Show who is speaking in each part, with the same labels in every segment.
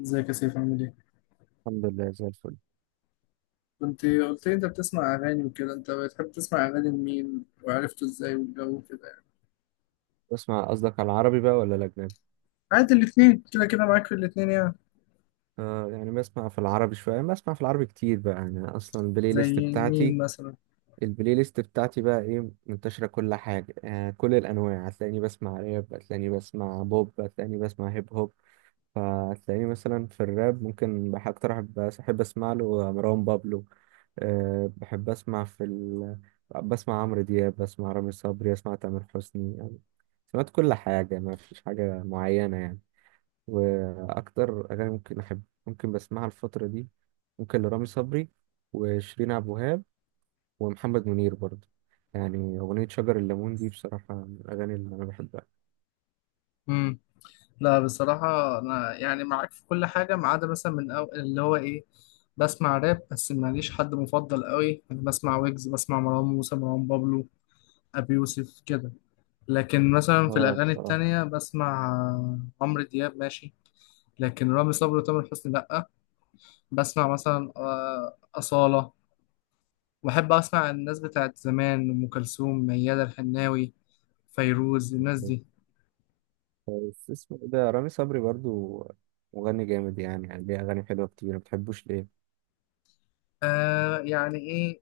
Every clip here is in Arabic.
Speaker 1: ازيك يا سيف، عامل ايه؟
Speaker 2: الحمد لله، زي الفل.
Speaker 1: كنت قلت لي انت بتسمع اغاني وكده، انت بتحب تسمع اغاني لمين وعرفته ازاي والجو وكده يعني.
Speaker 2: بسمع، قصدك على العربي بقى ولا الأجنبي؟
Speaker 1: عادي، الاتنين كده كده، معاك في الاتنين يعني.
Speaker 2: آه يعني بسمع في العربي شوية، بسمع في العربي كتير بقى، يعني أصلا البلاي ليست
Speaker 1: زي مين
Speaker 2: بتاعتي
Speaker 1: مثلا؟
Speaker 2: البلاي ليست بتاعتي بقى، إيه، منتشرة كل حاجة، آه كل الأنواع، هتلاقيني بسمع راب، هتلاقيني بسمع بوب، هتلاقيني بسمع هيب هوب. فهتلاقيني مثلا في الراب، ممكن أكتر أحب أسمع له مروان بابلو. آه بحب أسمع في ال... بسمع عمرو دياب، بسمع رامي صبري، بسمع تامر حسني يعني. سمعت كل حاجة، ما فيش حاجة معينة يعني. واكتر اغاني ممكن بسمعها الفتره دي، ممكن لرامي صبري وشيرين عبد الوهاب ومحمد منير برضه. يعني اغنيه شجر الليمون دي بصراحه من الاغاني اللي انا بحبها.
Speaker 1: امم لا، بصراحة انا يعني معاك في كل حاجة، ما عدا مثلا اللي هو ايه. بسمع راب بس ماليش حد مفضل قوي، يعني بسمع ويجز، بسمع مروان موسى، مروان بابلو، ابي يوسف كده. لكن مثلا في
Speaker 2: اه
Speaker 1: الأغاني
Speaker 2: بصراحه
Speaker 1: التانية، بسمع عمرو دياب ماشي. لكن رامي صبري وتامر حسني لأ. بسمع مثلا أصالة. وأحب أسمع الناس بتاعت زمان، أم كلثوم، ميادة الحناوي، فيروز، الناس
Speaker 2: يعني.
Speaker 1: دي.
Speaker 2: بس اسمه إيه ده، رامي صبري برضه مغني جامد يعني ليه اغاني حلوه كتير، ما بتحبوش ليه؟
Speaker 1: آه، يعني إيه،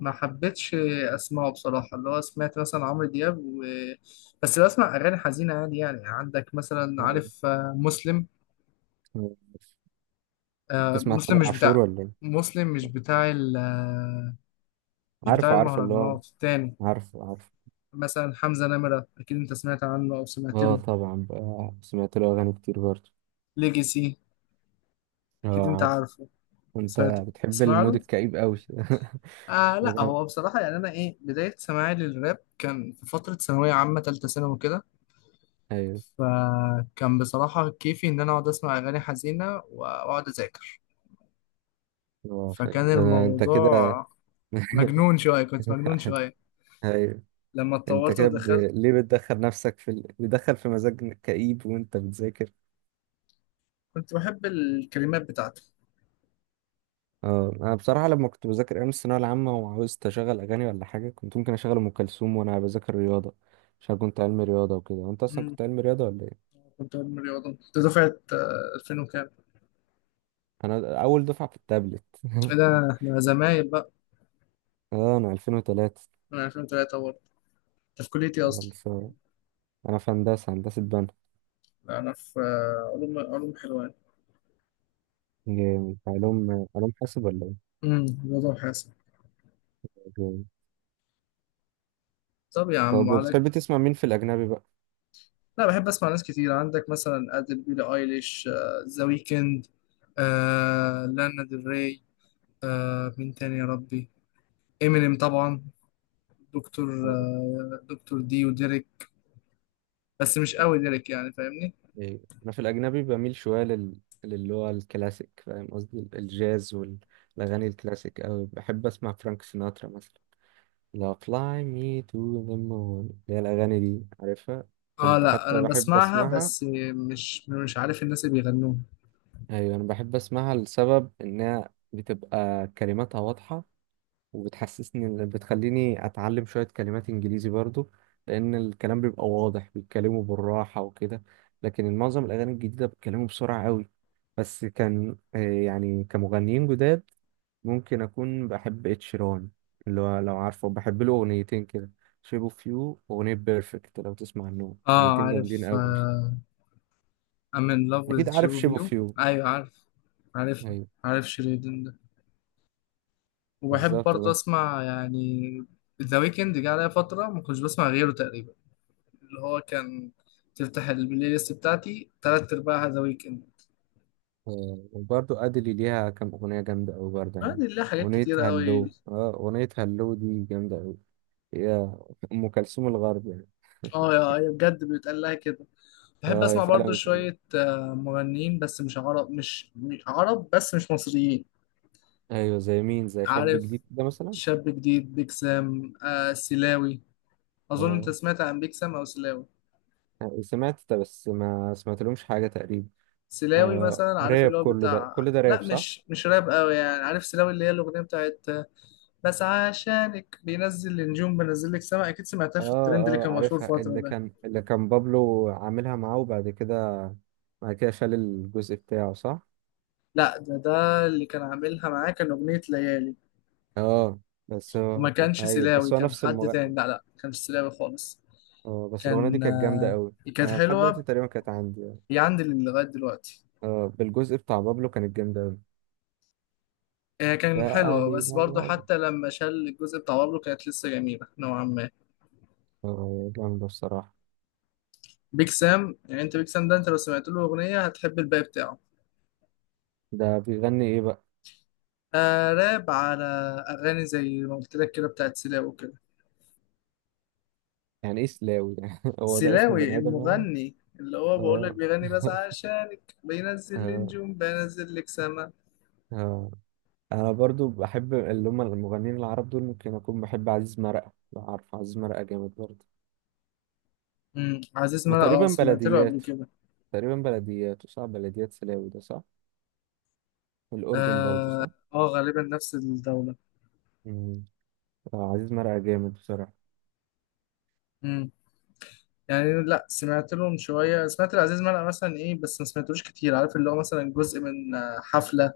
Speaker 1: ما حبيتش. أسمعه بصراحة اللي هو سمعت مثلا عمرو دياب و... بس بسمع أغاني حزينة عادي يعني، عندك مثلا، عارف مسلم.
Speaker 2: آه،
Speaker 1: آه،
Speaker 2: بتسمع
Speaker 1: مسلم
Speaker 2: تامر
Speaker 1: مش
Speaker 2: عاشور
Speaker 1: بتاع.
Speaker 2: ولا ايه؟
Speaker 1: مسلم مش بتاع ال مش بتاع
Speaker 2: عارف اللي هو،
Speaker 1: المهرجانات التاني.
Speaker 2: عارف.
Speaker 1: مثلا حمزة نمرة، أكيد أنت سمعت عنه أو سمعت
Speaker 2: اه
Speaker 1: له.
Speaker 2: طبعا بقى سمعت له اغاني كتير برضه.
Speaker 1: ليجاسي، أكيد
Speaker 2: اه
Speaker 1: أنت
Speaker 2: عارف.
Speaker 1: عارف،
Speaker 2: انت
Speaker 1: سمعت،
Speaker 2: بتحب
Speaker 1: تسمع
Speaker 2: المود
Speaker 1: له؟
Speaker 2: الكئيب قوي.
Speaker 1: آه
Speaker 2: ده
Speaker 1: لا،
Speaker 2: ده
Speaker 1: هو بصراحة يعني أنا إيه، بداية سماعي للراب كان في فترة ثانوية عامة، تالتة ثانوي كده.
Speaker 2: ايوه.
Speaker 1: فكان بصراحة كيفي إن أنا أقعد أسمع أغاني حزينة وأقعد أذاكر.
Speaker 2: هو فاهم،
Speaker 1: فكان
Speaker 2: ده انت كده.
Speaker 1: الموضوع مجنون شوية، كنت مجنون شوية.
Speaker 2: ايوه.
Speaker 1: لما
Speaker 2: انت
Speaker 1: اتطورت
Speaker 2: كده
Speaker 1: ودخلت.
Speaker 2: ليه بتدخل نفسك بتدخل في مزاج كئيب وانت بتذاكر؟
Speaker 1: كنت بحب الكلمات بتاعته.
Speaker 2: اه انا بصراحه لما كنت بذاكر ايام الثانويه العامه وعاوزت اشغل اغاني ولا حاجه، كنت ممكن اشغل ام كلثوم وانا بذاكر رياضه، عشان كنت علمي رياضه وكده. وانت اصلا
Speaker 1: مم.
Speaker 2: كنت علمي رياضه ولا ايه؟
Speaker 1: كنت علم رياضة، كنت دفعة 2000 وكام.
Speaker 2: انا اول دفعه في التابلت.
Speaker 1: إيه ده، إحنا زمايل بقى.
Speaker 2: اه، انا 2003
Speaker 1: من 2003 برضه. أنت في كليتي أصلا.
Speaker 2: خلصان. انا في هندسه بنا.
Speaker 1: أنا في علوم حلوان.
Speaker 2: جامد، علوم حاسب ولا
Speaker 1: رياضة وحاسب.
Speaker 2: ايه؟
Speaker 1: طب يا عم
Speaker 2: طب وبتحب
Speaker 1: عليك.
Speaker 2: تسمع مين في الأجنبي بقى؟
Speaker 1: لا، بحب اسمع ناس كتير، عندك مثلا ادل، بيلي ايليش، ذا ويكند. لانا ديل ري. مين تاني يا ربي. امينيم طبعا. دكتور دي وديريك. بس مش قوي ديريك، يعني فاهمني.
Speaker 2: إيه، أنا في الأجنبي بميل شوية للي هو الكلاسيك، فاهم قصدي الجاز والأغاني الكلاسيك أوي. بحب أسمع فرانك سيناترا مثلا، لا fly me to the moon، اللي هي الأغاني دي، عارفها.
Speaker 1: اه
Speaker 2: كنت
Speaker 1: لا،
Speaker 2: حتى
Speaker 1: انا
Speaker 2: بحب
Speaker 1: بسمعها
Speaker 2: أسمعها.
Speaker 1: بس. مش عارف الناس اللي بيغنوها.
Speaker 2: أيوة، أنا بحب أسمعها لسبب إنها بتبقى كلماتها واضحة، وبتحسسني بتخليني اتعلم شوية كلمات انجليزي برضو، لان الكلام بيبقى واضح، بيتكلموا بالراحة وكده. لكن معظم الاغاني الجديدة بيتكلموا بسرعة قوي. بس كان يعني كمغنيين جداد، ممكن اكون بحب اتشيران، اللي هو لو عارفه بحب له اغنيتين كده، شيب اوف يو واغنية بيرفكت، لو تسمع عنهم،
Speaker 1: اه
Speaker 2: اغنيتين جامدين
Speaker 1: عارف،
Speaker 2: قوي.
Speaker 1: آه. I'm in love with
Speaker 2: اكيد عارف شيب
Speaker 1: you.
Speaker 2: اوف يو.
Speaker 1: ايوه عارف، عارفها.
Speaker 2: ايوه،
Speaker 1: عارف شيرين. وبحب
Speaker 2: بالظبط.
Speaker 1: برضه اسمع يعني. ذا ويكند جه عليا فتره ما كنتش بسمع غيره تقريبا. اللي هو كان، تفتح البلاي ليست بتاعتي تلات ارباعها ذا ويكند.
Speaker 2: آه، وبرضه أدلي ليها كام أغنية جامدة أوي برضه يعني.
Speaker 1: عندي لله حاجات كتيره قوي.
Speaker 2: أغنية هلو دي جامدة أوي. هي أم كلثوم الغرب يعني.
Speaker 1: اه، يا يا بجد بيتقال لها كده. بحب
Speaker 2: اه، هي
Speaker 1: اسمع برضه
Speaker 2: فعلا بتقلد.
Speaker 1: شويه مغنيين، بس مش عرب، مش عرب بس مش مصريين.
Speaker 2: أيوه، زي مين؟ زي شاب
Speaker 1: عارف
Speaker 2: جديد كده مثلا.
Speaker 1: شاب جديد، بيك سام، سلاوي. اظن انت
Speaker 2: اه،
Speaker 1: سمعت عن بيك سام او سلاوي.
Speaker 2: سمعت ده، بس ما سمعتلهمش حاجة تقريبا.
Speaker 1: سلاوي
Speaker 2: آه
Speaker 1: مثلا، عارف
Speaker 2: راب،
Speaker 1: اللي هو
Speaker 2: كل ده
Speaker 1: بتاع،
Speaker 2: كل ده راب،
Speaker 1: لا
Speaker 2: صح؟
Speaker 1: مش راب قوي يعني، عارف سلاوي اللي هي الاغنيه بتاعت. بس عشانك بينزل النجوم بنزل لك سما، اكيد سمعتها في
Speaker 2: اه.
Speaker 1: الترند اللي كان
Speaker 2: اه
Speaker 1: مشهور
Speaker 2: عارفها،
Speaker 1: فتره
Speaker 2: اللي
Speaker 1: ده.
Speaker 2: كان اللي كان بابلو عاملها معاه، وبعد كده بعد كده شال الجزء بتاعه، صح؟
Speaker 1: لا، ده اللي كان عاملها معاه كان اغنيه ليالي.
Speaker 2: اه بس
Speaker 1: وما
Speaker 2: هو
Speaker 1: كانش
Speaker 2: ايوه،
Speaker 1: سلاوي،
Speaker 2: بس هو
Speaker 1: كان
Speaker 2: نفس
Speaker 1: حد
Speaker 2: المغني.
Speaker 1: تاني، لا لا، ما كانش سلاوي خالص.
Speaker 2: اه بس الأغنية دي
Speaker 1: كان
Speaker 2: كانت جامدة قوي.
Speaker 1: كانت
Speaker 2: أنا لحد دلوقتي
Speaker 1: حلوه.
Speaker 2: تقريبا كانت عندي يعني.
Speaker 1: هي عندي لغايه دلوقتي.
Speaker 2: اه، بالجزء بتاع بابلو كانت جامدة قوي.
Speaker 1: هي كان
Speaker 2: لا
Speaker 1: حلوه،
Speaker 2: علي،
Speaker 1: بس
Speaker 2: لا
Speaker 1: برضه
Speaker 2: علي.
Speaker 1: حتى لما شال الجزء بتاع بابلو كانت لسه جميله نوعا ما.
Speaker 2: اه جامدة بصراحة.
Speaker 1: بيك سام، يعني انت بيك سام ده، انت لو سمعت له اغنيه هتحب الباقي بتاعه.
Speaker 2: ده بيغني إيه بقى؟
Speaker 1: آه، راب على اغاني زي ما قلت لك كده بتاعت سلاوي كده.
Speaker 2: يعني إيه سلاوي؟ يعني هو ده اسم
Speaker 1: سلاوي
Speaker 2: بني آدم يعني؟
Speaker 1: المغني، اللي هو بقول لك
Speaker 2: اه.
Speaker 1: بيغني بس عشانك بينزل لي
Speaker 2: اه.
Speaker 1: نجوم بينزل لك سما.
Speaker 2: اه. أنا برضو بحب اللي هم المغنيين العرب دول، ممكن أكون بحب عزيز مرقة، لو عارف عزيز مرقة جامد برضه.
Speaker 1: عزيز
Speaker 2: ما
Speaker 1: مرقة، اه،
Speaker 2: تقريبا
Speaker 1: سمعت له قبل
Speaker 2: بلديات،
Speaker 1: كده.
Speaker 2: صح، بلديات سلاوي ده، صح؟ الأردن برضه،
Speaker 1: اه،
Speaker 2: صح؟
Speaker 1: غالبا نفس الدولة.
Speaker 2: مم. آه، عزيز مرقة جامد بصراحة.
Speaker 1: امم يعني لا، سمعت لهم شوية، سمعت لعزيز مرقة مثلا ايه، بس ما سمعتلوش كتير، عارف اللي هو مثلا جزء من حفلة.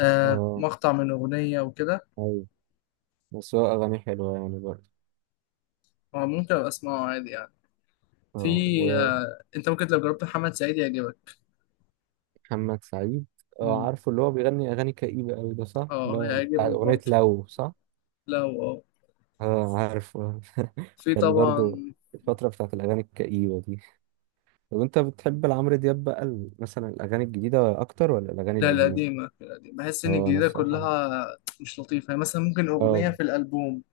Speaker 1: آه،
Speaker 2: اه،
Speaker 1: مقطع من أغنية وكده.
Speaker 2: ايوه، بس هو أغاني حلوة يعني برضه.
Speaker 1: ممكن أبقى أسمعه عادي يعني. في
Speaker 2: اه.
Speaker 1: انت ممكن لو جربت محمد سعيد يعجبك.
Speaker 2: ومحمد سعيد؟ اه عارفه، اللي هو بيغني أغاني كئيبة أوي، ده صح؟ اللي
Speaker 1: اه،
Speaker 2: هو بتاع
Speaker 1: هيعجبك
Speaker 2: أغنية
Speaker 1: برضه.
Speaker 2: لو، صح؟
Speaker 1: لا، هو اه.
Speaker 2: اه عارفه.
Speaker 1: في
Speaker 2: كان برضه
Speaker 1: طبعا.
Speaker 2: الفترة بتاعت الأغاني الكئيبة دي. طب أنت بتحب لعمرو دياب بقى مثلا الأغاني الجديدة أكتر ولا الأغاني
Speaker 1: لا،
Speaker 2: القديمة؟
Speaker 1: القديمة القديمة، بحس إن
Speaker 2: اه أنا
Speaker 1: الجديدة
Speaker 2: بصراحة.
Speaker 1: كلها مش لطيفة يعني، مثلا ممكن
Speaker 2: اه،
Speaker 1: أغنية في الألبوم.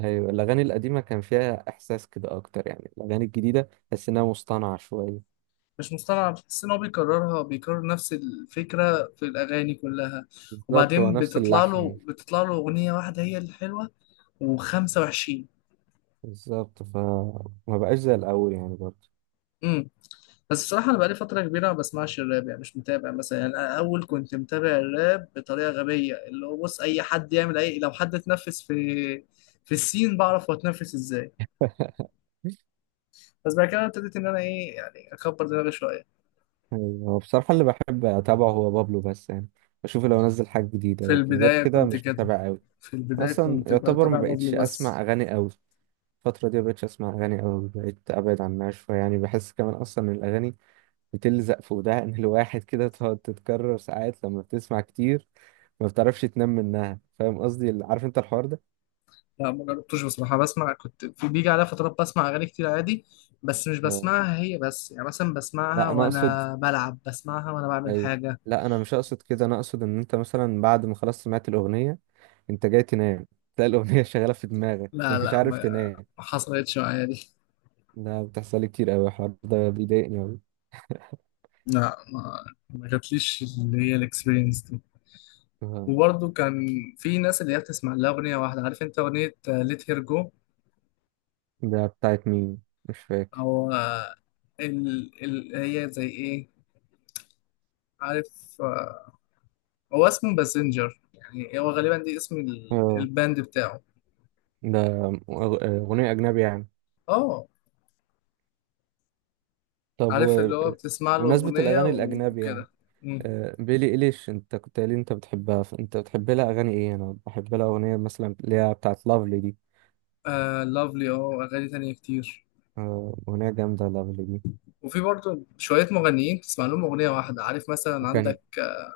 Speaker 2: أيوة، الأغاني القديمة كان فيها إحساس كده أكتر يعني. الأغاني الجديدة تحس إنها مصطنعة شوية.
Speaker 1: مش مصطنعة، بتحس إن هو بيكررها، بيكرر نفس الفكرة في الأغاني كلها.
Speaker 2: بالظبط، هو
Speaker 1: وبعدين
Speaker 2: نفس
Speaker 1: بتطلع له
Speaker 2: اللحن.
Speaker 1: بتطلع له أغنية واحدة هي الحلوة و25.
Speaker 2: بالظبط، فما بقاش زي الأول يعني برضه.
Speaker 1: امم بس بصراحة أنا بقالي فترة كبيرة ما بسمعش الراب، يعني مش متابع مثلا، يعني أنا أول كنت متابع الراب بطريقة غبية، اللي هو بص أي حد يعمل أي، لو حد اتنفس في في السين بعرف هو اتنفس إزاي. بس بعد كده ابتديت إن أنا إيه، يعني أكبر دماغي شوية.
Speaker 2: ايوه، هو بصراحة اللي بحب أتابعه هو بابلو بس يعني، بشوف لو نزل حاجة جديدة،
Speaker 1: في
Speaker 2: لكن غير
Speaker 1: البداية
Speaker 2: كده
Speaker 1: كنت
Speaker 2: مش
Speaker 1: كده.
Speaker 2: متابع أوي.
Speaker 1: في البداية
Speaker 2: أصلا
Speaker 1: كنت
Speaker 2: يعتبر ما
Speaker 1: بتابع
Speaker 2: بقتش
Speaker 1: بابلو بس.
Speaker 2: أسمع أغاني أوي الفترة دي، ما بقتش أسمع أغاني أوي، بقيت أبعد عنها شوية يعني، بحس كمان أصلا إن الأغاني بتلزق في ودان الواحد كده، تقعد تتكرر ساعات لما بتسمع كتير، ما بتعرفش تنام منها. فاهم قصدي، عارف أنت الحوار ده؟
Speaker 1: لا، ما جربتوش بصراحة، بسمع كنت في، بيجي عليا فترات بسمع أغاني كتير عادي. بس مش
Speaker 2: آه.
Speaker 1: بسمعها هي بس، يعني مثلا بسمعها
Speaker 2: لا أنا أقصد،
Speaker 1: وأنا بلعب، بسمعها وأنا بعمل
Speaker 2: أي
Speaker 1: حاجة.
Speaker 2: لا أنا مش أقصد كده، أنا أقصد إن أنت مثلا بعد ما خلاص سمعت الأغنية، انت جاي تنام، تلاقي الاغنيه شغاله في دماغك
Speaker 1: لا
Speaker 2: فمش
Speaker 1: لا، ما
Speaker 2: عارف تنام.
Speaker 1: ما حصلتش معايا دي.
Speaker 2: ده بتحصل لي كتير قوي، الحوار ده بيضايقني قوي.
Speaker 1: لا، ما جاتليش اللي هي الاكسبيرينس دي.
Speaker 2: آه،
Speaker 1: وبرضه كان في ناس اللي هي بتسمع لها أغنية واحدة، عارف أنت أغنية ليت هير جو.
Speaker 2: ده بتاعت مين؟ مش فاكر.
Speaker 1: أو هي زي إيه. عارف، آه، هو اسمه باسنجر، يعني هو غالبا دي اسم
Speaker 2: اه،
Speaker 1: الباند بتاعه.
Speaker 2: ده اغنيه اجنبي يعني.
Speaker 1: اه،
Speaker 2: طب،
Speaker 1: عارف
Speaker 2: و،
Speaker 1: اللي هو بتسمع له
Speaker 2: بمناسبه
Speaker 1: أغنية
Speaker 2: الاغاني الاجنبي يعني،
Speaker 1: وكده. مم.
Speaker 2: بيلي إيليش، انت كنت قايل لي انت بتحبها، فانت بتحب لها اغاني ايه؟ انا بحب لها اغنيه مثلا اللي هي بتاعت لافلي دي.
Speaker 1: آه، لافلي، اه، أغاني تانية كتير.
Speaker 2: اغنيه جامده لافلي دي.
Speaker 1: وفي برضه شوية مغنيين بتسمع لهم أغنية واحدة، عارف مثلا
Speaker 2: وكان
Speaker 1: عندك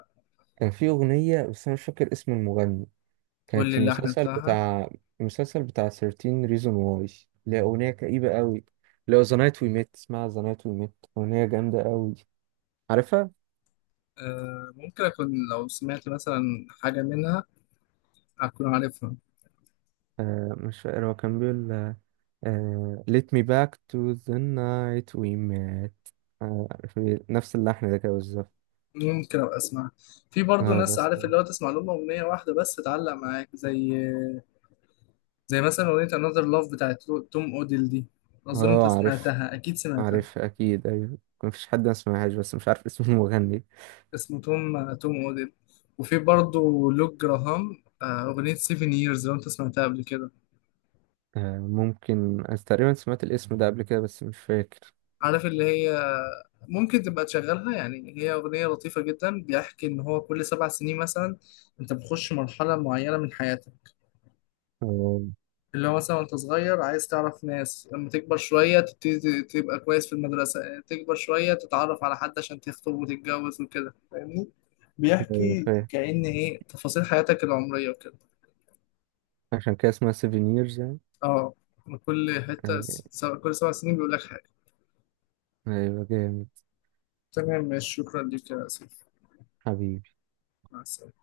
Speaker 2: كان في اغنيه، بس انا مش فاكر اسم المغني،
Speaker 1: قول
Speaker 2: كانت
Speaker 1: لي
Speaker 2: في
Speaker 1: اللحن بتاعها.
Speaker 2: المسلسل بتاع 13 reason why، ليها أغنية كئيبة قوي، لو The Night We Met، اسمها The Night We Met، أغنية جامدة قوي، عارفها؟
Speaker 1: ممكن أكون لو سمعت مثلا حاجة منها، أكون عارفها.
Speaker 2: آه، مش فاكر، هو كان بيقول آه Let me back to the night we met، آه في نفس اللحن ده كده بالظبط.
Speaker 1: ممكن أبقى أسمعها. في برضو
Speaker 2: اه
Speaker 1: ناس
Speaker 2: بس.
Speaker 1: عارف، اللي هو تسمع لهم أغنية واحدة بس تتعلق معاك، زي زي مثلا أغنية Another Love بتاعت توم أوديل دي. أظن أنت
Speaker 2: اه عارف
Speaker 1: سمعتها، أكيد سمعتها.
Speaker 2: عارف أكيد، أيوه، مفيش حد ما سمعهاش، بس مش عارف اسم المغني.
Speaker 1: اسمه توم أوديل. وفي برضو لوك جراهام، أغنية 7 Years لو أنت سمعتها قبل كده.
Speaker 2: آه، ممكن، أنا تقريبا سمعت الاسم ده قبل كده بس مش فاكر.
Speaker 1: عارف اللي هي، ممكن تبقى تشغلها يعني، هي أغنية لطيفة جدا، بيحكي إن هو كل 7 سنين مثلا أنت بتخش مرحلة معينة من حياتك.
Speaker 2: آه،
Speaker 1: اللي هو مثلا وانت صغير عايز تعرف ناس، لما تكبر شوية تبتدي تبقى كويس في المدرسة، تكبر شوية تتعرف على حد عشان تخطب وتتجوز وكده، فاهمني.
Speaker 2: أيوة
Speaker 1: بيحكي
Speaker 2: فاهم.
Speaker 1: كأن ايه تفاصيل حياتك العمرية وكده.
Speaker 2: عشان كده اسمها سيفينيرز يعني.
Speaker 1: اه، من كل حتة
Speaker 2: أي-
Speaker 1: كل 7 سنين بيقول لك حاجة.
Speaker 2: أيوة جامد.
Speaker 1: تمام، ماشي، شكرا ليك يا سيف.
Speaker 2: حبيبي.
Speaker 1: مع السلامة.